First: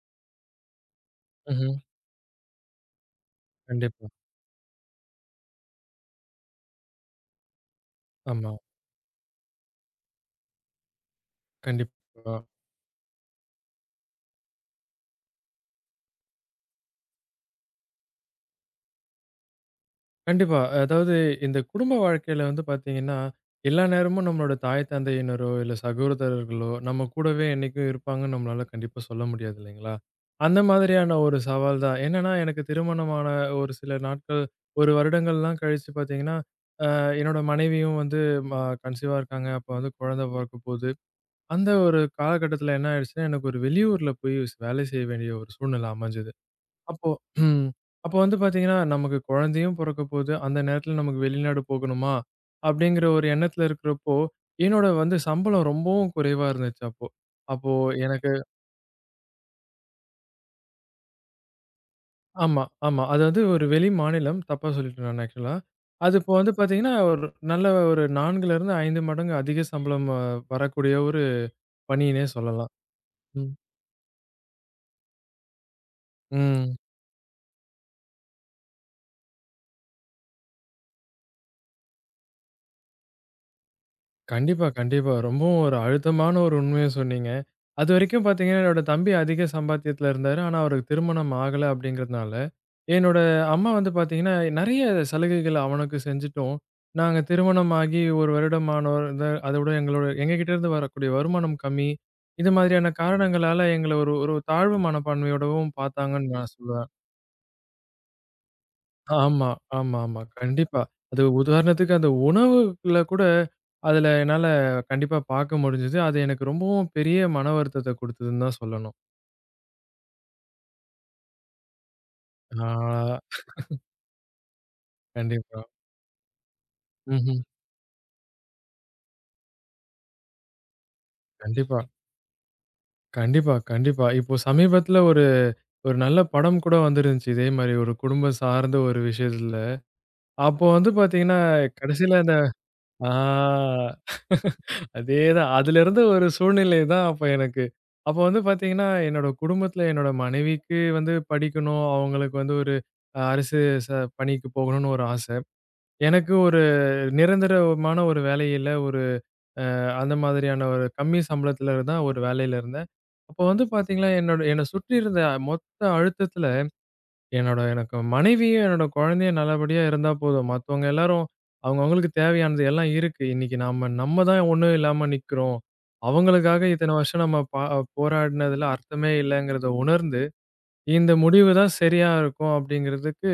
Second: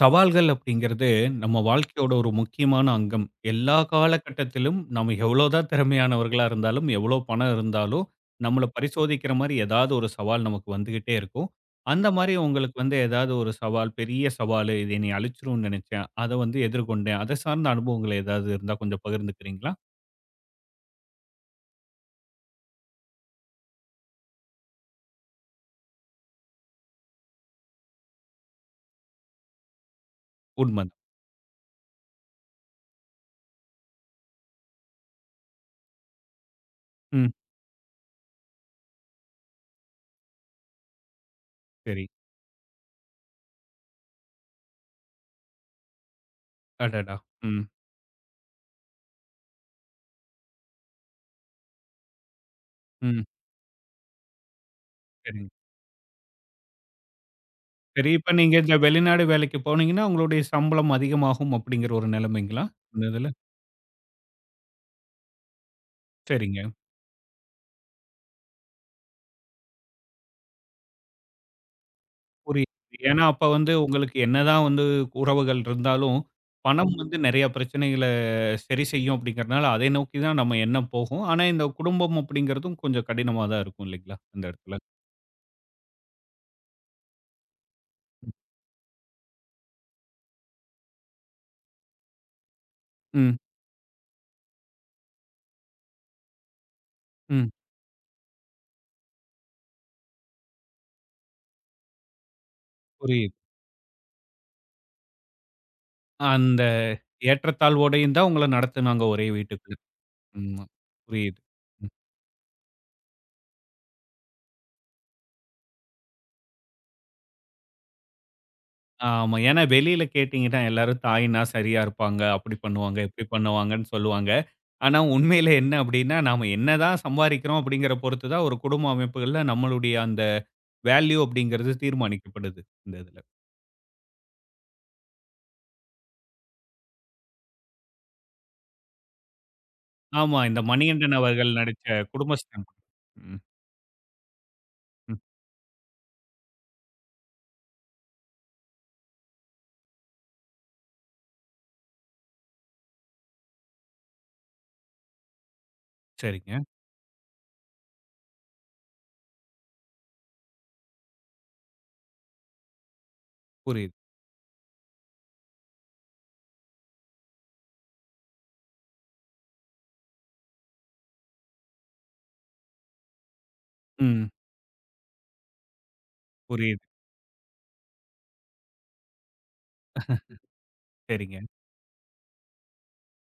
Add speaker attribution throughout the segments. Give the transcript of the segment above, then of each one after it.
Speaker 1: சவால்கள் அப்படிங்கிறது நம்ம
Speaker 2: ம்ஹ்ம்.
Speaker 1: வாழ்க்கையோட ஒரு முக்கியமான அங்கம். எல்லா
Speaker 2: கண்டிப்பா.
Speaker 1: காலகட்டத்திலும் நம்ம எவ்வளோதான் திறமையானவர்களா இருந்தாலும், எவ்வளோ பணம் இருந்தாலும்,
Speaker 2: ஆமா.
Speaker 1: நம்மள பரிசோதிக்கிற மாரி ஏதாவது ஒரு சவால் நமக்கு வந்துகிட்டே இருக்கும். அந்த மாரி
Speaker 2: கண்டிப்பா.
Speaker 1: உங்களுக்கு வந்து ஏதாவது ஒரு சவால், பெரிய சவாலு இது என்னைய அழிச்சிரும்னு நினைச்சேன். அத வந்து எதிர்கொண்டேன். அத சார்ந்த அனுபவங்கள் ஏதாவது இருந்தா கொஞ்சம் பகிர்ந்துக்கிறீங்களா?
Speaker 2: கண்டிப்பா. அதாவது இந்த குடும்ப வாழ்க்கையில வந்து பார்த்தீங்கன்னா, எல்லா நேரமும் நம்மளோட தாய் தந்தையினரோ, இல்ல சகோதரர்களோ, நம்ம கூடவே என்னைக்கும் இருப்பாங்கன்னு நம்மளால கண்டிப்பா சொல்ல முடியாது இல்லைங்களா? அந்த
Speaker 1: உண்மதான்.
Speaker 2: மாதிரியான ஒரு சவால் தான். என்னன்னா, எனக்கு திருமணமான ஒரு சில நாட்கள், ஒரு வருடங்கள்லாம் கழிச்சு பார்த்தீங்கன்னா, அ
Speaker 1: ம்.
Speaker 2: என்னோட மனைவியும் வந்து ம கன்சீவா இருக்காங்க. அப்ப வந்து குழந்தை பொறக்கப்போது. அந்த ஒரு
Speaker 1: சரி.
Speaker 2: காலகட்டத்தில என்ன ஆயிடுச்சுன்னா, எனக்கு ஒரு வெளியூர்ல போய் வேலை செய்ய வேண்டிய ஒரு சூழ்நிலை அமைஞ்சது. அப்போ
Speaker 1: அடடா! ம்.
Speaker 2: ம். அப்போ வந்து பார்த்தீங்கன்னா, நமக்கு குழந்தையும் பொறக்கப்போது, அந்த நேரத்தில நமக்கு வெளிநாடு போகணுமா? அப்படிங்கிற
Speaker 1: ம்.
Speaker 2: ஒரு எண்ணத்தில இருக்கிறப்போ, என்னோட வந்து
Speaker 1: சரிங்க.
Speaker 2: சம்பளம் ரொம்பவும் குறைவா இருந்துச்சு அப்போ. அப்போ
Speaker 1: சரி.
Speaker 2: எனக்கு
Speaker 1: இப்ப நீங்க இந்த வெளிநாடு வேலைக்கு போனீங்கன்னா, உங்களுடைய சம்பளம் அதிகமாகும் அப்படிங்கிற ஒரு
Speaker 2: ஆமா,
Speaker 1: நிலைமைங்களா?
Speaker 2: ஆமா.
Speaker 1: இந்த
Speaker 2: அது
Speaker 1: இதுல.
Speaker 2: வந்து ஒரு வெளி மாநிலம். தப்பா சொல்லிட்டேன் நான் ஆக்சுவலா. அது இப்போ வந்து
Speaker 1: சரிங்க.
Speaker 2: பார்த்தீங்கன்னா, ஒரு நல்ல ஒரு 4லிருந்து 5 மடங்கு அதிக சம்பளம் வரக்கூடிய ஒரு பணின்னே சொல்லலாம்.
Speaker 1: புரியுது. ஏன்னா, அப்ப
Speaker 2: ம்.
Speaker 1: வந்து உங்களுக்கு என்னதான் வந்து உறவுகள் இருந்தாலும்,
Speaker 2: ம்.
Speaker 1: பணம் வந்து நெறைய பிரச்சனைகள சரி செய்யும் அப்படிங்கிறதுனால, அதை நோக்கி தான் நம்ம எண்ணம் போகும். ஆனா, இந்த குடும்பம் அப்படிங்கிறதும் கொஞ்சம் கடினமா தான் இருக்கும் இல்லைங்களா? அந்த
Speaker 2: கண்டிப்பா,
Speaker 1: இடத்துல.
Speaker 2: கண்டிப்பா. ரொம்பவும் ஒரு அழுத்தமான ஒரு உண்மைய சொன்னீங்க. அதுவரைக்கும் பார்த்தீங்கன்னா, என்னோட தம்பி அதிக சம்பாத்தியத்தில இருந்தாரு. ஆனா, அவருக்கு திருமணம் ஆகல அப்படிங்கிறதுனால, என்னோட
Speaker 1: ம்,
Speaker 2: அம்மா வந்து பார்த்தீங்கன்னா, நெறைய சலுகைகள் அவனுக்கு செஞ்சுட்டோம். நாங்க
Speaker 1: ம்.
Speaker 2: திருமணம் ஆகி 1 வருடம் ஆனோர் த அதோட எங்களோட எங்ககிட்ட இருந்து வரக்கூடிய வருமானம் கம்மி. இது மாதிரியான
Speaker 1: புரியுது.
Speaker 2: காரணங்களால எங்கள ஒரு ஒரு தாழ்வு மனப்பான்மையோடவும் பார்த்தாங்கன்னு நான்
Speaker 1: அந்த
Speaker 2: சொல்லுவேன்.
Speaker 1: ஏற்றத்தாழ்வோடையும் தான் உங்கள நடத்துனாங்க ஒரே
Speaker 2: ஆமா,
Speaker 1: வீட்டுக்குள்ள.
Speaker 2: ஆமா, ஆமா.
Speaker 1: ஆமா.
Speaker 2: கண்டிப்பா. அது
Speaker 1: புரியுது. ம்.
Speaker 2: உதாரணத்துக்கு அந்த உணவுல கூட, அதுல என்னால கண்டிப்பா பார்க்க முடிஞ்சது. அது எனக்கு ரொம்பவும் பெரிய மன வருத்தத்த குடுத்ததுன்னு தான் சொல்லணும்.
Speaker 1: ஆமா. ஏன்னா வெளியில கேட்டீங்கன்னா, எல்லாரும் தாய்னா சரியா இருப்பாங்க, அப்படி பண்ணுவாங்க,
Speaker 2: ஆ
Speaker 1: இப்படி பண்ணுவாங்கன்னு சொல்லுவாங்க. ஆனா, உண்மையில
Speaker 2: கண்டிப்பா.
Speaker 1: என்ன அப்படின்னா, நாம என்னதான்
Speaker 2: ம்ஹ்ம்.
Speaker 1: சம்பாரிக்கிறோம் அப்படிங்கிற பொறுத்து தான் ஒரு குடும்ப அமைப்புகள்ல நம்மளுடைய அந்த வேல்யூ அப்படிங்கிறது
Speaker 2: கண்டிப்பா,
Speaker 1: தீர்மானிக்கப்படுது, இந்த இதுல.
Speaker 2: கண்டிப்பா, கண்டிப்பா. இப்போ சமீபத்துல ஒரு ஒரு நல்ல படம் கூட வந்திருந்துச்சு. இதே மாரி ஒரு குடும்பம் சார்ந்த ஒரு விஷயத்துல.
Speaker 1: ஆமா, இந்த
Speaker 2: அப்போ வந்து
Speaker 1: மணிகண்டன்
Speaker 2: பார்த்தீங்கன்னா,
Speaker 1: அவர்கள் நடிச்ச
Speaker 2: கடைசில அந்த
Speaker 1: குடும்பஸ்தான். படம்.
Speaker 2: ஆ.
Speaker 1: ம், ம்.
Speaker 2: அதேதான். அதிலிருந்து ஒரு சூழ்நிலை தான் அப்ப எனக்கு. அப்போ வந்து பார்த்தீங்கன்னா, என்னோட குடும்பத்தில என்னோட மனைவிக்கு வந்து படிக்கணும். அவங்களுக்கு வந்து ஒரு அரசு ச பணிக்கு போகணும்னு ஒரு ஆசை. எனக்கு
Speaker 1: சரிங்க.
Speaker 2: ஒரு நிரந்தரமான ஒரு வேலையில, ஒரு அந்த மாதிரியான ஒரு கம்மி சம்பளத்தில தான் ஒரு வேலையில இருந்தேன். அப்போ வந்து
Speaker 1: புரியுது.
Speaker 2: பார்த்தீங்கன்னா, என்னோட என்ன சுற்றி இருந்த மொத்த அழுத்தத்தில எனக்கு மனைவியும், என்னோட குழந்தையும் நல்லபடியா இருந்தா போதும். மத்தவங்க எல்லாரும் அவங்க அவங்களுக்கு தேவையானது எல்லாம் இருக்கு. இன்னைக்கு நாம நம்ம
Speaker 1: ம்.
Speaker 2: தான் ஒண்ணும் இல்லாம நிக்கிறோம். அவங்களுக்காக
Speaker 1: புரியுது.
Speaker 2: இத்தன வருஷம் நம்ம போராடினதுல அர்த்தமே இல்லங்கிறத உணர்ந்து, இந்த
Speaker 1: சரிங்க.
Speaker 2: முடிவு தான் சரியா இருக்கும் அப்படிங்கிறதுக்கு,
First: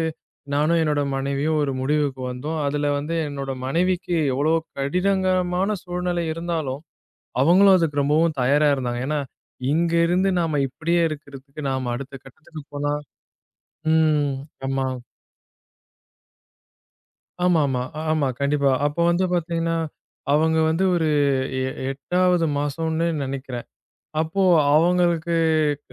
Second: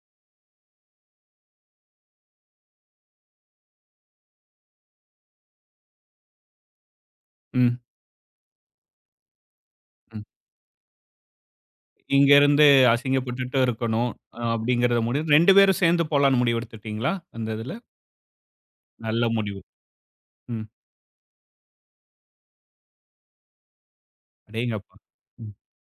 Speaker 2: நானும் என்னோட மனைவியும் ஒரு முடிவுக்கு வந்தோம். அதுல வந்து என்னோட மனைவிக்கு எவ்வளோ கடினங்கரமான சூழ்நிலை இருந்தாலும், அவங்களும்
Speaker 1: ம்,
Speaker 2: அதுக்கு ரொம்பவும் தயாரா இருந்தாங்க. ஏன்னா, இங்க
Speaker 1: ம்.
Speaker 2: இருந்து நாம இப்படியே இருக்கிறதுக்கு நாம அடுத்த
Speaker 1: இங்க
Speaker 2: கட்டத்துக்கு
Speaker 1: இருந்து
Speaker 2: போனா
Speaker 1: அசிங்கப்பட்டுட்டு இருக்கணும்
Speaker 2: ம். ஆமா.
Speaker 1: அப்படிங்கிறத முடிவு 2 பேரும் சேர்ந்து போலான்னு முடிவெடுத்துட்டீங்களா? அந்த
Speaker 2: ஆமாமா.
Speaker 1: இதுல.
Speaker 2: ஆமா. ஆமா கண்டிப்பா. அப்போ
Speaker 1: நல்ல
Speaker 2: வந்து
Speaker 1: முடிவு.
Speaker 2: பாத்தீங்கன்னா, அவங்க
Speaker 1: ம்.
Speaker 2: வந்து ஒரு 8வது மாசம்னு நெனைக்கிறேன். அப்போ
Speaker 1: அடேங்கப்பா!
Speaker 2: அவங்களுக்கு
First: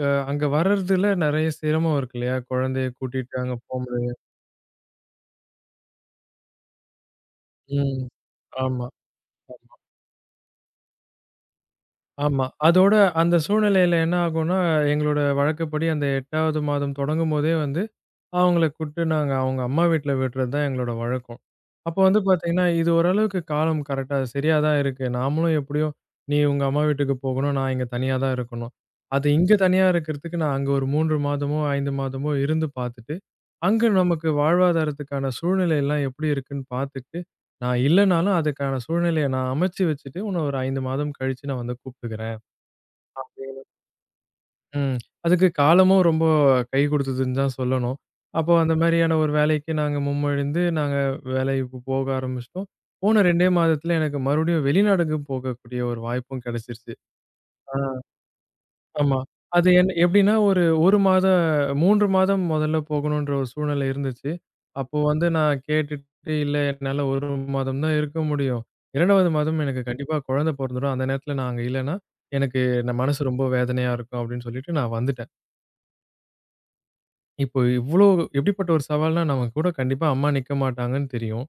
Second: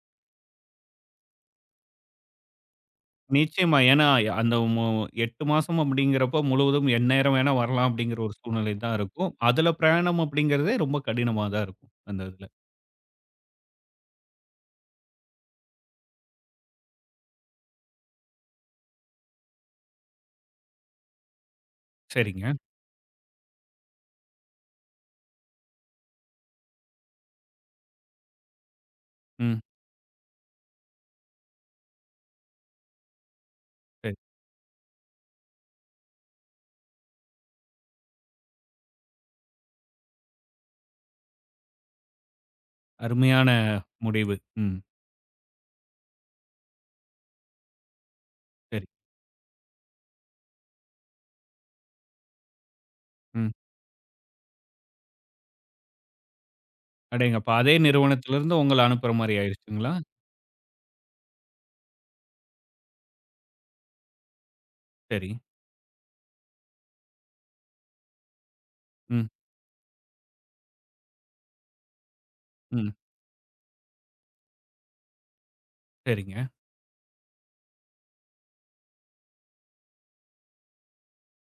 Speaker 2: அங்க வர்றதுல நெறைய சிரமம் இருக்கு இல்லையா? குழந்தைய கூட்டிட்டு அங்க
Speaker 1: நிச்சயமா.
Speaker 2: போ
Speaker 1: ஏன்னா,
Speaker 2: முடியாது.
Speaker 1: அந்த 8 மாசம் அப்படிங்கிறப்போ முழுவதும் எந்நேரம் வேணா வரலாம்
Speaker 2: ம்.
Speaker 1: அப்படிங்கிற ஒரு சூழ்நிலை
Speaker 2: ஆமா,
Speaker 1: தான் இருக்கும். அதுல பிரயாணம் அப்படிங்கிறதே ரொம்ப கடினமா தான் இருக்கும். அந்த இதுல.
Speaker 2: ஆமா. அதோட அந்த சூழ்நிலையில என்ன ஆகும்னா, எங்களோட வழக்கப்படி அந்த 8வது மாதம் தொடங்கும்போதே வந்து அவங்கள கூப்ட்டு நாங்க அவங்க அம்மா வீட்ல விடுறது தான் எங்களோட வழக்கம். அப்போ வந்து
Speaker 1: சரிங்க.
Speaker 2: பார்த்தீங்கன்னா, இது ஓரளவுக்கு காலம் கரெக்ட்டா சரியா தான் இருக்கு. நாமளும் எப்படியும் நீ உங்க அம்மா வீட்டுக்கு போகணும். நான் இங்க தனியா தான் இருக்கணும். அது இங்க
Speaker 1: ம்.
Speaker 2: தனியா இருக்கிறதுக்கு நான் அங்க ஒரு 3 மாதமோ, 5 மாதமோ இருந்து பார்த்துட்டு, அங்க
Speaker 1: சரி.
Speaker 2: நமக்கு வாழ்வாதாரத்துக்கான சூழ்நிலை எல்லாம் எப்படி இருக்குன்னு பார்த்துட்டு, நான் இல்லனாலும் அதுக்கான சூழ்நிலைய நான் அமைச்சு வச்சுட்டு, உன்ன ஒரு 5 மாதம் கழிச்சு நான் வந்து கூப்பிட்டுக்கிறேன்.
Speaker 1: அருமையான முடிவு. ம்.
Speaker 2: ம். அதுக்கு காலமும் ரொம்ப கை குடுத்ததுன்னு தான் சொல்லணும். அப்போ அந்த
Speaker 1: சரி.
Speaker 2: மாரியான ஒரு வேலைக்கு நாங்க முன்மொழிந்து, நாங்க வேலைக்கு போக ஆரம்பிச்சுட்டோம். போன 2
Speaker 1: ம்.
Speaker 2: மாதத்துல எனக்கு மறுபடியும் வெளிநாடுக்கு போகக்கூடிய ஒரு வாய்ப்பும் கிடைச்சிருச்சு.
Speaker 1: அடேங்கப்பா! அதே
Speaker 2: ஆ.
Speaker 1: நிறுவனத்திலிருந்து உங்கள அனுப்புற
Speaker 2: ஆமா.
Speaker 1: மாரி
Speaker 2: அது என்
Speaker 1: ஆயிருச்சுங்களா?
Speaker 2: எப்படின்னா ஒரு 1 மாத 3 மாதம் முதல்ல போகணுன்ற ஒரு சூழ்நிலை இருந்துச்சு. அப்போ வந்து
Speaker 1: சரி.
Speaker 2: நான் கேட்டுட்டு, "இல்ல என்னால 1 மாதம் தான் இருக்க முடியும்.
Speaker 1: ம்.
Speaker 2: 2வது மாதம் எனக்கு கண்டிப்பா குழந்தை பொறந்துடும். அந்த நேரத்துல நான் அங்க இல்லன்னா, எனக்கு
Speaker 1: ம்.
Speaker 2: ந மனசு ரொம்ப வேதனையா இருக்கும்" அப்படின்னு சொல்லிட்டு நான் வந்துட்டேன்.
Speaker 1: சரிங்க.
Speaker 2: இப்போ இவ்ளோ எப்படிப்பட்ட ஒரு சவால்னா, நம்ம கூட கண்டிப்பா அம்மா நிக்க மாட்டாங்கன்னு தெரியும்.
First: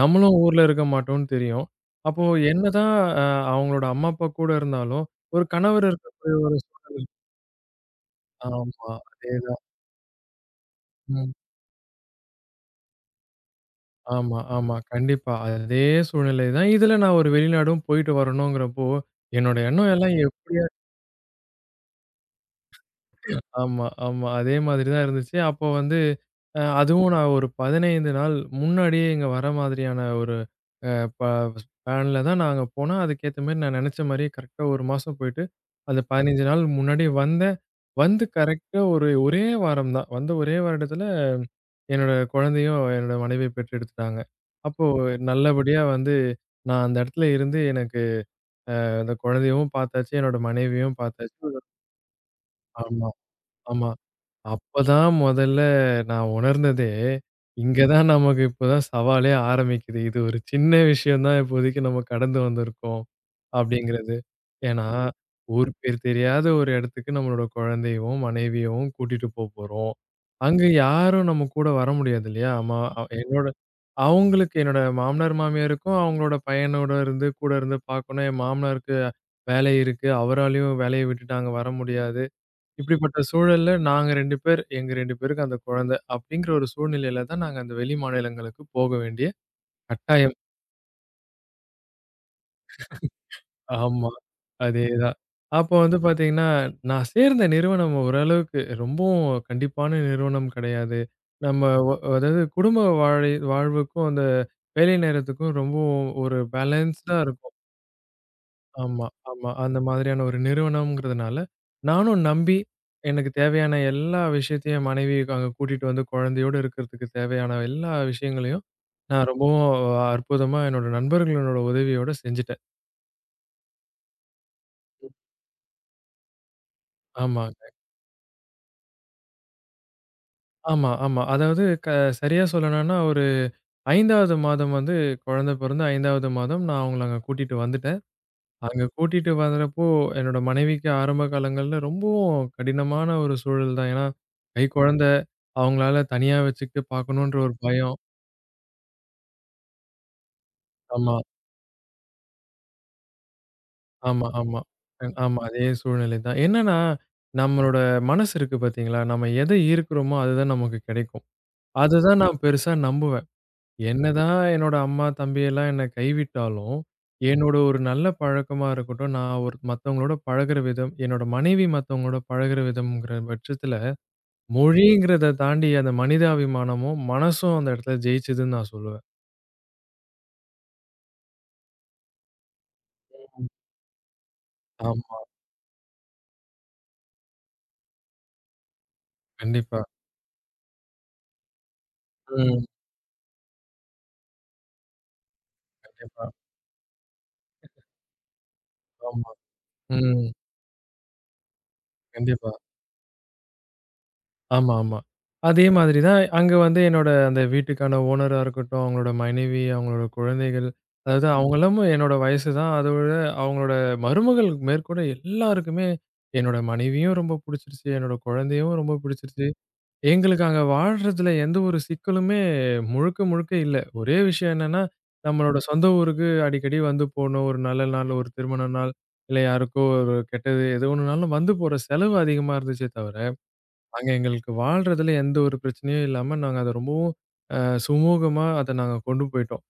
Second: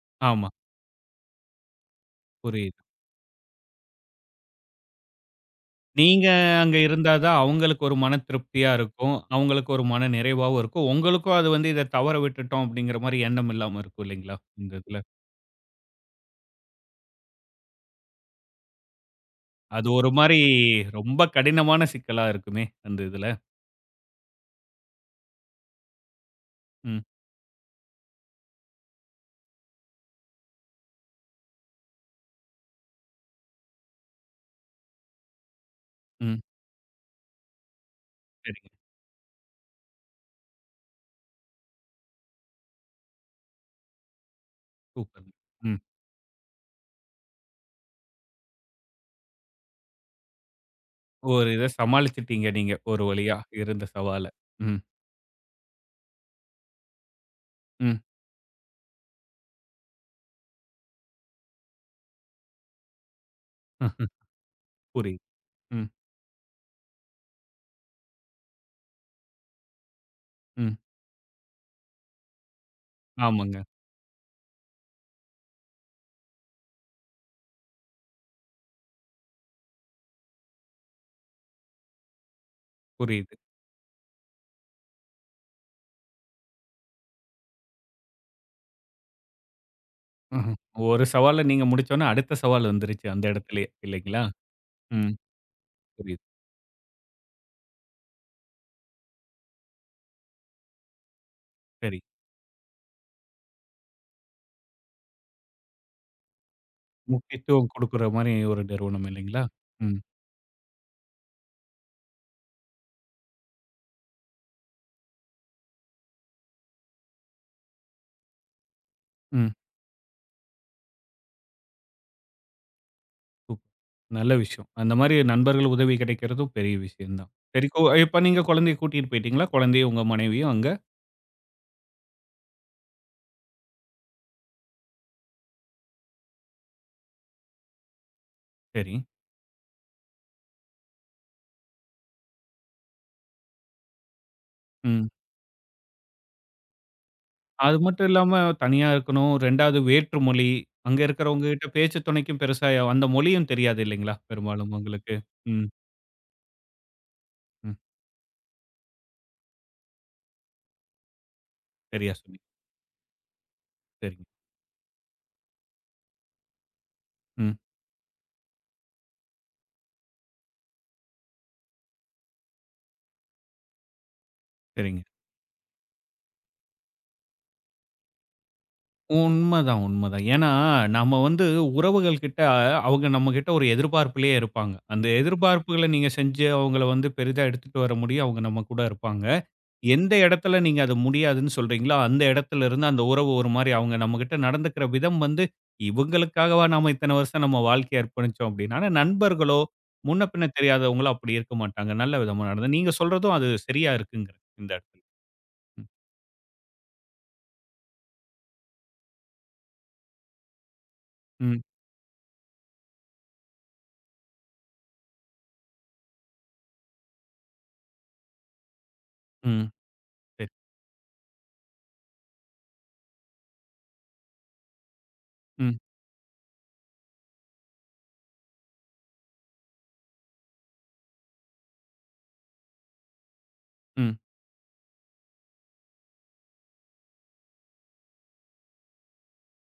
Speaker 2: நம்மளும்
Speaker 1: ஆமா.
Speaker 2: ஊர்ல இருக்க மாட்டோம்னு தெரியும். அப்போ
Speaker 1: புரியுது.
Speaker 2: என்னதான் அ அவங்களோட அம்மா, அப்பா கூட இருந்தாலும், ஒரு கணவர்
Speaker 1: நீங்க
Speaker 2: இருக்கக்கூடிய ஒரு
Speaker 1: அங்க
Speaker 2: சூழல்
Speaker 1: இருந்தா தான் அவங்களுக்கு ஒரு மன திருப்தியா
Speaker 2: ஆமா.
Speaker 1: இருக்கும்.
Speaker 2: அதேதான்.
Speaker 1: அவங்களுக்கு ஒரு மன நிறைவாவும் இருக்கும்.
Speaker 2: ம்.
Speaker 1: உங்களுக்கும் அது வந்து இத தவற விட்டுட்டோம் அப்படிங்கிற மாரி எண்ணம் இல்லாம இருக்கும் இல்லைங்களா?
Speaker 2: ஆமா,
Speaker 1: இந்த
Speaker 2: ஆமா.
Speaker 1: இதுல.
Speaker 2: கண்டிப்பா. அதே சூழ்நிலை தான். இதுல நான் ஒரு வெளிநாடும் போயிட்டு வரணுங்கிறப்போ, என்னோட
Speaker 1: அது
Speaker 2: எண்ணம்
Speaker 1: ஒரு
Speaker 2: எல்லாம்
Speaker 1: மாரி
Speaker 2: எப்படி
Speaker 1: ரொம்ப கடினமான சிக்கலா இருக்குமே! அந்த இதுல.
Speaker 2: ஆமா, ஆமா. அதே மாதிரி தான் இருந்துச்சு. அப்போ வந்து
Speaker 1: ம்,
Speaker 2: அதுவும் நான் ஒரு 15 நாள் முன்னாடியே இங்க வர மாதிரியான ஒரு அ ப பிளான்ல தான் நாங்க போனோம். அதுக்கேத்த மாரி நான் நெனச்ச மாரியே கரெக்ட்டா 1 மாசம் போயிட்டு, அந்த
Speaker 1: ம்.
Speaker 2: 15 நாள் முன்னாடி வந்தேன். வந்து
Speaker 1: சரிங்க.
Speaker 2: கரெக்ட்டா ஒரே வாரம் தான். வந்த ஒரே வருடத்துல என்னோட குழந்தையும், என்னோட மனைவியும் பெற்றெடுத்துட்டாங்க. அப்போ
Speaker 1: சூப்பர். ம்.
Speaker 2: நல்லபடியா வந்து நான் அந்த இடத்துல இருந்து எனக்கு அந்த குழந்தையவும் பார்த்தாச்சு, என்னோட மனைவியும் பார்த்தாச்சு.
Speaker 1: ஒரு இத சமாளிச்சுட்டீங்க நீங்க. ஒரு
Speaker 2: ஆமா,
Speaker 1: வழியா இருந்த
Speaker 2: ஆமா.
Speaker 1: சவால. ம்,
Speaker 2: அப்பதான் முதல்ல நான் உணர்ந்ததே, இங்க ம்.
Speaker 1: ம்.
Speaker 2: தான் நமக்கு இப்பதான் சவாலே ஆரம்பிக்குது. இது ஒரு சின்ன விஷயம் தான் இப்போதைக்கு நம்ம கடந்து வந்திருக்கோம் அப்படிங்கிறது. ஏன்னா, ம்.
Speaker 1: புரியுது.
Speaker 2: ஊர்
Speaker 1: ம்,
Speaker 2: பேர் தெரியாத ஒரு இடத்துக்கு நம்மளோட குழந்தையவும், மனைவியவும் கூட்டிட்டு போப்போறோம். அங்க
Speaker 1: ம்.
Speaker 2: யாரும் நம்ம கூட வர முடியாது இல்லையா? அம்மா என்னோட
Speaker 1: ஆமாங்க.
Speaker 2: அவங்களுக்கு என்னோட மாமனார், மாமியாருக்கும் அவங்களோட பையனோட இருந்து கூட இருந்து பார்க்கணும். என் மாமனாருக்கு வேலை இருக்கு. அவராலயும் வேலைய விட்டுட்டு அங்க வர முடியாது. இப்படிப்பட்ட
Speaker 1: புரியுது.
Speaker 2: சூழல்ல நாங்க 2 பேர், எங்க 2 பேருக்கு அந்த குழந்தை. அப்படிங்கிற ஒரு சூழ்நிலையில தான் நாங்க அந்த வெளி மாநிலங்களுக்கு போக வேண்டிய கட்டாயம்.
Speaker 1: ம்ஹ்ம். ஒரு சவால நீங்க முடிச்சோனே, அடுத்த சவால் வந்துருச்சு அந்த இடத்துலயே
Speaker 2: ஆமா.
Speaker 1: இல்லைங்களா? ம்.
Speaker 2: அதேதான். அப்போ வந்து
Speaker 1: புரியுது.
Speaker 2: பார்த்தீங்கன்னா, நான் சேர்ந்த நிறுவனம் ஓரளவுக்கு ரொம்பவும் கண்டிப்பான நிறுவனம் கிடையாது. நம்ம
Speaker 1: சரி.
Speaker 2: அதாவது குடும்ப வாழை வாழ்வுக்கும், அந்த வேலை நேரத்துக்கும் ரொம்பவும் ஒரு பேலன்ஸ்டா இருக்கும்.
Speaker 1: முக்கியத்துவம் குடுக்குற மாரி ஒரு நிறுவனம்
Speaker 2: ஆமா,
Speaker 1: இல்லைங்களா?
Speaker 2: ஆமா. அந்த
Speaker 1: ம்,
Speaker 2: மாதிரியான ஒரு நிறுவனம்ங்கிறதுனால, நானும் நம்பி எனக்கு தேவையான எல்லா விஷயத்தையும் என் மனைவி அங்க கூட்டிட்டு வந்து குழந்தையோட இருக்கிறதுக்கு தேவையான எல்லா விஷயங்களையும் நான்
Speaker 1: ம்.
Speaker 2: ரொம்பவும் அற்புதமா என்னோட நண்பர்களோட உதவியோட செஞ்சுட்டேன்.
Speaker 1: சூப் நல்ல விஷயம். அந்த மாரி நண்பர்கள் உதவி கிடைக்கிறதும் பெரிய விஷயம் தான். சரி,
Speaker 2: ஆமாங்க.
Speaker 1: கோ இப்ப நீங்க குழந்தைய கூட்டிட்டு போயிட்டீங்களா? குழந்தையும், உங்க மனைவியும் அங்க?
Speaker 2: ஆமா, ஆமா. அதாவது சரியா சொல்லணும்னா ஒரு 5வது மாதம் வந்து குழந்தை பிறந்து 5வது மாதம் நான் அவங்கள அங்க கூட்டிட்டு வந்துட்டேன். அங்க
Speaker 1: சரி.
Speaker 2: கூட்டிட்டு வரப்போ, என்னோட மனைவிக்கு ஆரம்ப காலங்கள்ல ரொம்பவும் கடினமான ஒரு சூழல் தான். ஏன்னா,
Speaker 1: ம்.
Speaker 2: கைக்குழந்தை. அவங்களால தனியா வச்சுக்கிட்டு பார்க்கணுன்ற ஒரு
Speaker 1: அது
Speaker 2: பயம்.
Speaker 1: மட்டும் இல்லாம தனியா இருக்கணும். 2வது வேற்று மொழி. அங்க
Speaker 2: ஆமா,
Speaker 1: இருக்கிறவங்க கிட்ட பேச்சு துணைக்கும் பெருசா அந்த மொழியும் தெரியாது இல்லைங்களா?
Speaker 2: ஆமா, ஆமா.
Speaker 1: பெரும்பாலும் உங்களுக்கு.
Speaker 2: ஆமா.
Speaker 1: ம்,
Speaker 2: அதே சூழ்நிலை தான். என்னன்னா,
Speaker 1: ம்.
Speaker 2: நம்மளோட மனசு இருக்கு பார்த்தீங்களா? நம்ம எத ஈர்க்கிறோமோ, அதுதான் நமக்கு கிடைக்கும்.
Speaker 1: சரியா
Speaker 2: அதுதான் நான்
Speaker 1: சொன்னீங்க.
Speaker 2: பெருசா நம்புவேன்.
Speaker 1: சரிங்க.
Speaker 2: என்னதான் என்னோட அம்மா, தம்பி எல்லாம் என்ன கைவிட்டாலும்,
Speaker 1: ம்.
Speaker 2: என்னோட ஒரு நல்ல பழக்கமா இருக்கட்டும், நான் ஒரு மத்தவங்களோட பழகுற விதம், என்னோட மனைவி மத்தவங்களோட பழகுற விதம்ங்கிற பட்சத்துல,
Speaker 1: சரிங்க.
Speaker 2: மொழிங்கிறத தாண்டி அந்த மனிதாபிமானமும், மனசும் அந்த இடத்துல ஜெயிச்சதுன்னு நான் சொல்லுவேன்.
Speaker 1: உண்மதான், உண்மதான். ஏன்னா, நம்ம வந்து உறவுகள் கிட்ட அவங்க நம்மகிட்ட ஒரு எதிர்பார்ப்பிலேயே இருப்பாங்க. அந்த
Speaker 2: ஆமா,
Speaker 1: எதிர்பார்ப்புகள நீங்க செஞ்சு அவங்கள வந்து பெரிதா எடுத்துட்டு வர முடியும். அவங்க நம்ம கூட இருப்பாங்க.
Speaker 2: கண்டிப்பா.
Speaker 1: எந்த இடத்துல நீங்க அது முடியாதுன்னு சொல்றீங்களோ, அந்த
Speaker 2: ம்.
Speaker 1: இடத்துல இருந்து அந்த உறவு ஒரு மாரி அவங்க நம்மகிட்ட நடந்துக்கிற விதம் வந்து,
Speaker 2: கண்டிப்பா.
Speaker 1: இவங்களுக்காகவா நாம இத்தன வருஷம் நம்ம வாழ்க்கைய அர்ப்பணிச்சோம் அப்டின்னா, ஆனா
Speaker 2: ஆமா.
Speaker 1: நண்பர்களோ, முன்ன
Speaker 2: ம்.
Speaker 1: பின்ன தெரியாதவங்களோ அப்படி இருக்க மாட்டாங்க. நல்ல விதமா
Speaker 2: கண்டிப்பா.
Speaker 1: நடந்து நீங்க சொல்றதும் அது சரியா இருக்குங்கிறது இந்த
Speaker 2: ஆமா, ஆமா.
Speaker 1: இடத்துல.
Speaker 2: அதே
Speaker 1: ம்,
Speaker 2: மாதிரி தான் அங்க வந்து என்னோட அந்த வீட்டுக்கான ஓனரா இருக்கட்டும், அவங்களோட மனைவி, அவங்களோட குழந்தைகள், அதாவது
Speaker 1: ம்,
Speaker 2: அவங்களும் என்னோட வயசு தான். அதோட அவங்களோட மருமகள் மேற்கொண்டு எல்லாருக்குமே என்னோட மனைவியும் ரொம்ப புடிச்சிருச்சு. என்னோட குழந்தையும் ரொம்ப புடிச்சிருச்சு.
Speaker 1: ம். சரி.
Speaker 2: எங்களுக்கு அங்க வாழ்றதுல எந்த ஒரு சிக்கலுமே முழுக்க முழுக்க இல்ல. ஒரே விஷயம் என்னன்னா, நம்மளோட
Speaker 1: ம்,
Speaker 2: சொந்த ஊருக்கு அடிக்கடி வந்து போணும். ஒரு நல்ல நாள், ஒரு திருமண நாள், இல்ல யாருக்கோ ஒரு கெட்டது எது ஒண்ணுனாலும் வந்து போற செலவு அதிகமா இருந்துச்சே தவிர, அங்க
Speaker 1: ம்.
Speaker 2: எங்களுக்கு வாழ்றதுல எந்த ஒரு பிரச்சனையும் இல்லாம நாங்க அத ரொம்பவும் அ சுமூகமா அத நாங்க கொண்டு போயிட்டோம்.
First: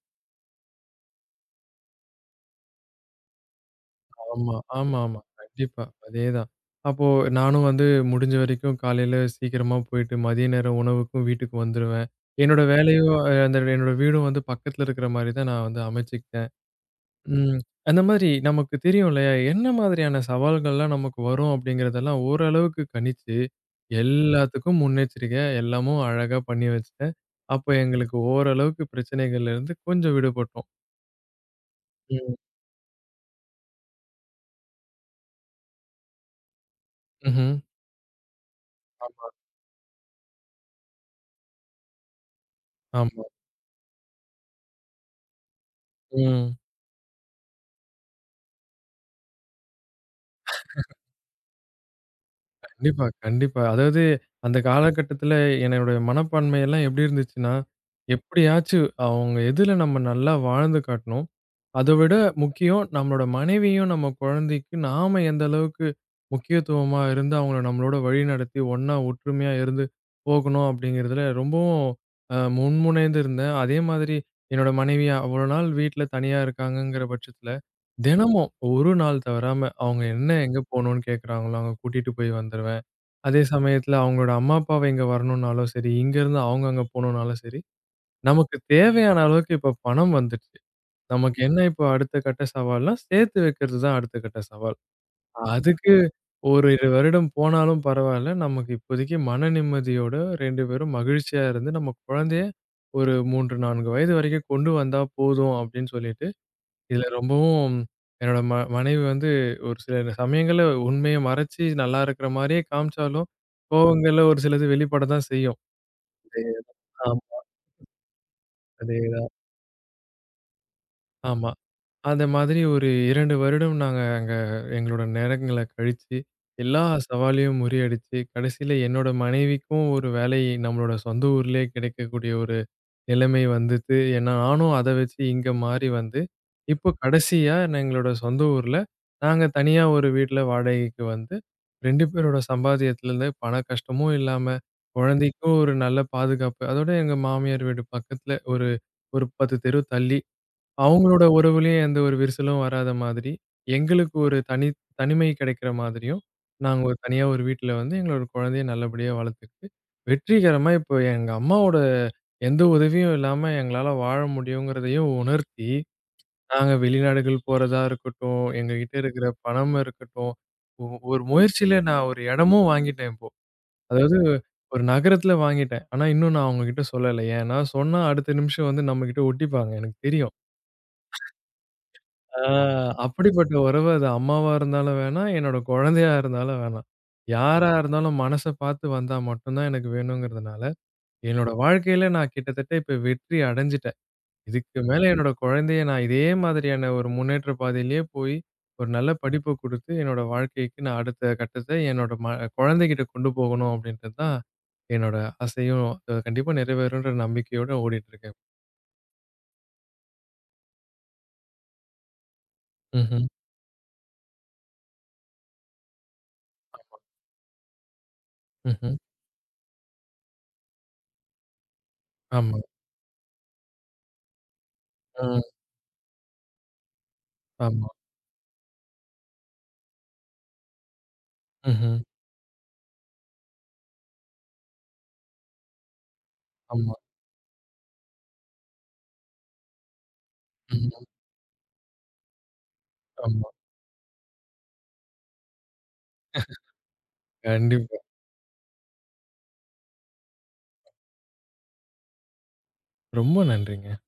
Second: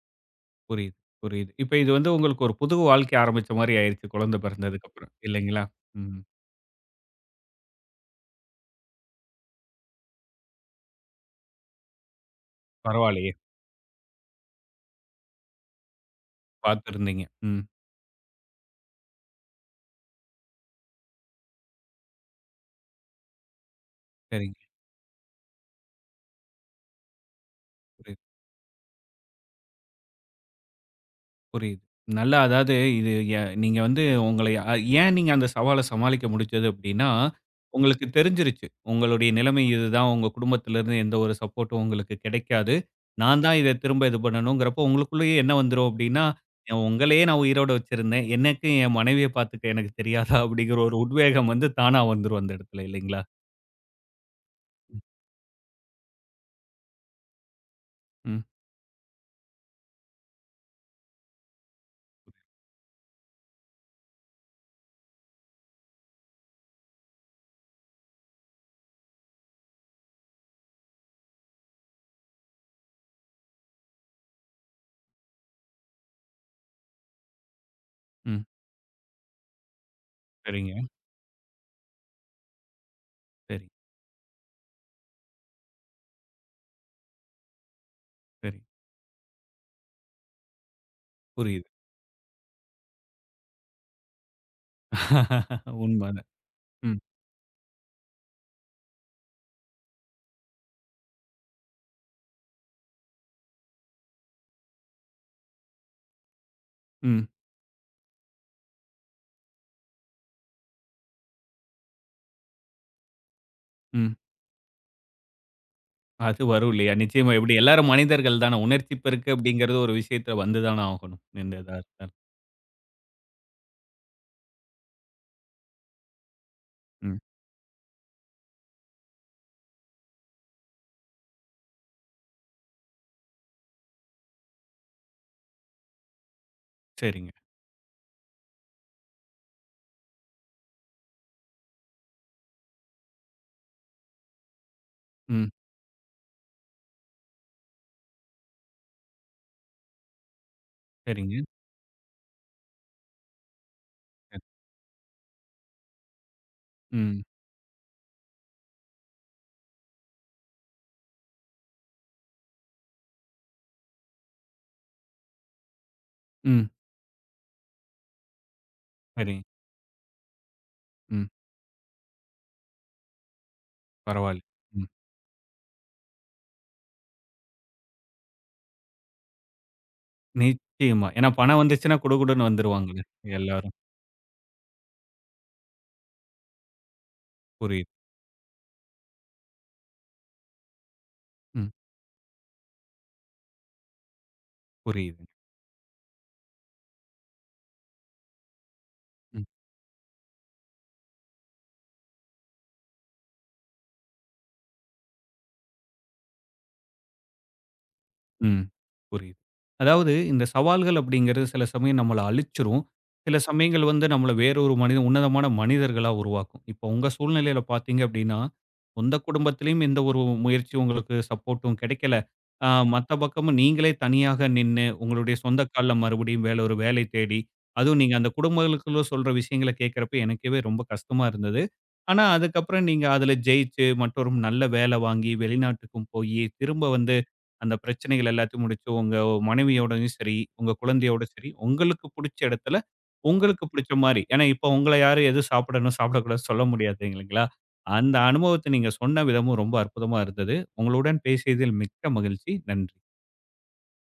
Speaker 1: புரியுது, புரியுது. இப்ப இது வந்து உங்களுக்கு ஒரு புது வாழ்க்கை ஆரம்பிச்ச மாரி ஆயிருச்சு குழந்தை
Speaker 2: ஆமா,
Speaker 1: பிறந்ததுக்கு அப்புறம்.
Speaker 2: ஆமாமா.
Speaker 1: இல்லைங்களா?
Speaker 2: கண்டிப்பா.
Speaker 1: ம்.
Speaker 2: அதேதான். அப்போ நானும் வந்து முடிஞ்ச வரைக்கும் காலையில சீக்கிரமா போயிட்டு, மதிய நேரம் உணவுக்கும் வீட்டுக்கு வந்துருவேன். என்னோட வேலையும்
Speaker 1: பரவாயில்லையே!
Speaker 2: அந்த என்னோட வீடும் வந்து பக்கத்துல இருக்கிற மாரி தான் நான் வந்து அமைச்சுக்கிட்டேன்.
Speaker 1: பார்த்துருந்தீங்க.
Speaker 2: ம்.
Speaker 1: ம்.
Speaker 2: அந்த மாதிரி நமக்கு தெரியும் இல்லையா? என்ன மாதிரியான சவால்கள்லாம் நமக்கு வரும் அப்படிங்கிறதெல்லாம் ஓரளவுக்கு கணிச்சு,
Speaker 1: சரிங்க.
Speaker 2: எல்லாத்துக்கும் முன்னெச்சரிக்கையா எல்லாமும் அழகா பண்ணி வச்சுட்டேன். அப்போ எங்களுக்கு
Speaker 1: புரியுது.
Speaker 2: ஓரளவுக்கு பிரச்சனைகள்ல இருந்து கொஞ்சம் விடுபட்டோம்.
Speaker 1: புரியுது.
Speaker 2: ம்.
Speaker 1: நல்லா அதாவது இது எ நீங்க வந்து உங்கள அ ஏன் நீங்க அந்த சவால சமாளிக்க முடிஞ்சது அப்டின்னா,
Speaker 2: ம்ஹ்ம்.
Speaker 1: உங்களுக்கு தெரிஞ்சிருச்சு.
Speaker 2: ஆமா,
Speaker 1: உங்களுடைய நிலைமை இதுதான். உங்க குடும்பத்திலருந்து எந்த ஒரு சப்போர்ட்டும் உங்களுக்கு கிடைக்காது.
Speaker 2: ஆமா.
Speaker 1: நான் தான் இத திரும்ப இது பண்ணணுங்கிறப்போ, உங்களுக்குள்ளேயே என்ன வந்துரும் அப்டின்னா,
Speaker 2: ம்.
Speaker 1: உங்களையே நான் உயிரோட வச்சிருந்தேன். எனக்கு என் மனைவிய பார்த்துக்க எனக்கு தெரியாதா? அப்டிங்கிற ஒரு உத்வேகம் வந்து தானா வந்துரும் அந்த இடத்துல
Speaker 2: கண்டிப்பா,
Speaker 1: இல்லைங்களா?
Speaker 2: கண்டிப்பா. அதாவது அந்த காலகட்டத்துல என்னுடைய மனப்பான்மை எல்லாம் எப்படி இருந்துச்சுன்னா,
Speaker 1: ம்,
Speaker 2: எப்படியாச்சு அவங்க எதுல நம்ம நல்லா வாழ்ந்து காட்டணும். அத விட முக்கியம் நம்மளோட மனைவியும், நம்ம குழந்தைக்கு நாம எந்த அளவுக்கு முக்கியத்துவமா இருந்து அவங்கள நம்மளோட வழிநடத்தி ஒண்ணா ஒற்றுமையா இருந்து போகணும் அப்படிங்கிறதுல ரொம்பவும் முன்முனைந்து இருந்தேன். அதே மாதிரி என்னோட மனைவி அவ்வளோ நாள் வீட்ல தனியா இருக்காங்கங்கிற பட்சத்துல,
Speaker 1: ம்.
Speaker 2: தினமும் ஒரு நாள் தவறாம அவங்க என்ன எங்க
Speaker 1: சரிங்க.
Speaker 2: போணும்னு கேட்கறாங்களோ அங்க கூட்டிட்டு போய் வந்துருவேன். அதே
Speaker 1: சரி,
Speaker 2: சமயத்துல அவங்களோட அம்மா, அப்பாவ இங்க வரணும்னாலும் சரி, இங்கருந்து அவங்க அங்க போணும்னாலும் சரி, நமக்கு
Speaker 1: சரி.
Speaker 2: தேவையான அளவுக்கு இப்ப பணம் வந்துடுச்சு. நமக்கு என்ன
Speaker 1: புரியுது.
Speaker 2: இப்போ அடுத்த கட்ட சவால்னா, சேர்த்து வைக்கிறது தான் அடுத்த கட்ட சவால். அதுக்கு
Speaker 1: உண்மதான்.
Speaker 2: ஓரிரு
Speaker 1: ம்,
Speaker 2: வருடம் போனாலும் பரவால்ல. நமக்கு இப்போதைக்கு மன நிம்மதியோட 2 பேரும் மகிழ்ச்சியா இருந்து, நம்ம குழந்தைய ஒரு 3, 4 வயது வரைக்கும் கொண்டு வந்தா போதும் அப்படின்னு சொல்லிட்டு இதுல
Speaker 1: ம்,
Speaker 2: ரொம்பவும் என்னோட மனைவி வந்து ஒரு சில சமயங்கள்ல உண்மைய மறைச்சு நல்லா இருக்கிற மாரியே காமிச்சாலும்,
Speaker 1: ம்.
Speaker 2: கோவங்கள்ல ஒரு சிலது வெளிப்பட தான் செய்யும்.
Speaker 1: அது
Speaker 2: அதேதான்.
Speaker 1: வரும் இல்லையா? நிச்சயமா.
Speaker 2: ஆமா,
Speaker 1: எப்படி எல்லாரும் மனிதர்கள் தான. உணர்ச்சி
Speaker 2: அதேதான்.
Speaker 1: பெருக்கு அப்படிங்கிறது ஒரு விஷயத்துல வந்து தான ஆகணும்.
Speaker 2: ஆமா.
Speaker 1: எந்த இதா இருந்தாலும்.
Speaker 2: அந்த மாதிரி ஒரு 2 வருடம் நாங்க அங்க எங்களோட நேரங்கள கழிச்சு, எல்லா
Speaker 1: ம்.
Speaker 2: சவாலையும் முறியடிச்சு, கடைசியில என்னோட மனைவிக்கும் ஒரு வேலை நம்மளோட சொந்த ஊர்லயே கிடைக்கக்கூடிய ஒரு நிலைமை வந்துச்சு. ஏன்னா, நானும் அத வச்சு இங்க மாறி வந்து, இப்போ
Speaker 1: சரிங்க.
Speaker 2: கடைசியா நான் எங்களோட சொந்த ஊர்ல, நாங்க தனியா ஒரு வீட்ல வாடகைக்கு வந்து, 2 பேரோட சம்பாத்தியத்திலருந்து பண கஷ்டமும் இல்லாம,
Speaker 1: ம்.
Speaker 2: குழந்தைக்கும் ஒரு நல்ல பாதுகாப்பு. அதோட எங்க மாமியார் வீடு பக்கத்துல ஒரு ஒரு 10 தெரு தள்ளி அவங்களோட
Speaker 1: சரிங்க.
Speaker 2: உறவுலயும் எந்த ஒரு விரிசலும் வராத மாதிரி, எங்களுக்கு ஒரு
Speaker 1: சரி.
Speaker 2: தனி தனிமை கிடைக்கிற மாதிரியும், நாங்க ஒரு
Speaker 1: ம்.
Speaker 2: தனியா ஒரு வீட்ல வந்து எங்களோட குழந்தைய நல்லபடியா வளர்த்துக்கிட்டு, வெற்றிகரமா இப்போ எங்க அம்மாவோட எந்த உதவியும் இல்லாம எங்களால வாழ முடியுங்கிறதையும் உணர்த்தி,
Speaker 1: ம்.
Speaker 2: நாங்க வெளிநாடுகள் போறதா இருக்கட்டும், எங்ககிட்ட இருக்கிற
Speaker 1: சரி.
Speaker 2: பணம் இருக்கட்டும், ஒ ஒரு
Speaker 1: ம்.
Speaker 2: முயற்சியில நான் ஒரு இடமும் வாங்கிட்டேன் இப்போ. அதாவது
Speaker 1: பரவால்ல.
Speaker 2: ஒரு
Speaker 1: ம்.
Speaker 2: நகரத்துல வாங்கிட்டேன். ஆனா இன்னும் நான் அவங்ககிட்ட சொல்லல. ஏன்னா சொன்னா அடுத்த நிமிஷம் வந்து நம்மகிட்ட ஒட்டிப்பாங்க எனக்கு தெரியும்.
Speaker 1: நிச்சயமா. ஏன்னா பணம் வந்துச்சுன்னா
Speaker 2: ஆ
Speaker 1: குடுகுடுன்னு வந்துருவாங்கல்ல
Speaker 2: அப்படிப்பட்ட
Speaker 1: எல்லாரும்.
Speaker 2: உறவு அது அம்மாவா இருந்தாலும் வேணாம், என்னோட குழந்தையா இருந்தாலும் வேணாம். யாரா
Speaker 1: புரியுது.
Speaker 2: இருந்தாலும் மனச பார்த்து வந்தா மட்டும் தான் எனக்கு வேணுங்கிறதுனால, என்னோட
Speaker 1: ம்.
Speaker 2: வாழ்க்கையில நான் கிட்டத்தட்ட இப்ப வெற்றி அடைஞ்சுட்டேன். இதுக்கு மேல என்னோட
Speaker 1: புரியுதுங்க.
Speaker 2: குழந்தைய நான் இதே மாதிரியான ஒரு முன்னேற்ற பாதையிலேயே போய், ஒரு நல்ல
Speaker 1: ம்.
Speaker 2: படிப்ப குடுத்து என்னோட வாழ்க்கைக்கு நான் அடுத்த கட்டத்த என்னோட குழந்தைகிட்ட கொண்டு போகணும் அப்படின்றது தான் என்னோட ஆசையும், அது கண்டிப்பா நிறைவேறும்ன்ற நம்பிக்கையோட ஓடிட்டு இருக்கேன்.
Speaker 1: ம். புரியுது. அதாவது இந்த சவால்கள் அப்படிங்கிறது சில சமயம் நம்மள அழிச்சிரும்.
Speaker 2: ம்ஹ்ம்.
Speaker 1: சில சமயங்கள் வந்து நம்மள வேறொரு மனித உன்னதமான மனிதர்களா உருவாக்கும். இப்போ உங்க சூழ்நிலையில பார்த்தீங்க அப்படின்னா,
Speaker 2: ம்ஹ்ம்.
Speaker 1: சொந்த குடும்பத்திலயும் எந்த ஒரு முயற்சி உங்களுக்கு சப்போர்ட்டும் கிடைக்கல.
Speaker 2: ஆமா.
Speaker 1: அ மத்த பக்கமும் நீங்களே தனியாக நின்னு, உங்களுடைய
Speaker 2: ம்.
Speaker 1: சொந்த கால்ல மறுபடியும் ஒரு வேலை தேடி,
Speaker 2: ஆமா.
Speaker 1: அதுவும் நீங்க அந்த குடும்பங்களுக்குள்ள சொல்ற விஷயங்கள கேட்கிறப்ப எனக்கவே ரொம்ப கஷ்டமா இருந்தது.
Speaker 2: ம்ஹ்ம்.
Speaker 1: ஆனா, அதுக்கப்புறம் நீங்க அதுல ஜெயிச்சு, மற்றும் நல்ல வேல வாங்கி, வெளிநாட்டுக்கும் போயி, திரும்ப
Speaker 2: ஆமா.
Speaker 1: வந்து அந்த பிரச்சனைகள் எல்லாத்தையும் முடிச்சு, உங்க மனைவியோடயும் சரி, உங்க
Speaker 2: ம்.
Speaker 1: குழந்தையோட சரி, உங்களுக்கு புடிச்ச இடத்துல,
Speaker 2: ஆமா.
Speaker 1: உங்களுக்கு புடிச்ச மாரி. ஏன்னா, இப்ப உங்கள யாரும் எது சாப்பிடணும், சாப்பிடக்கூடாதுன்னு சொல்ல முடியாது இல்லைங்களா?
Speaker 2: கண்டிப்பா.
Speaker 1: அந்த அனுபவத்த நீங்க சொன்ன விதமும் ரொம்ப அற்புதமா இருந்தது. உங்களுடன் பேசியதில் மிக்க மகிழ்ச்சி. நன்றி.
Speaker 2: ரொம்ப நன்றிங்க.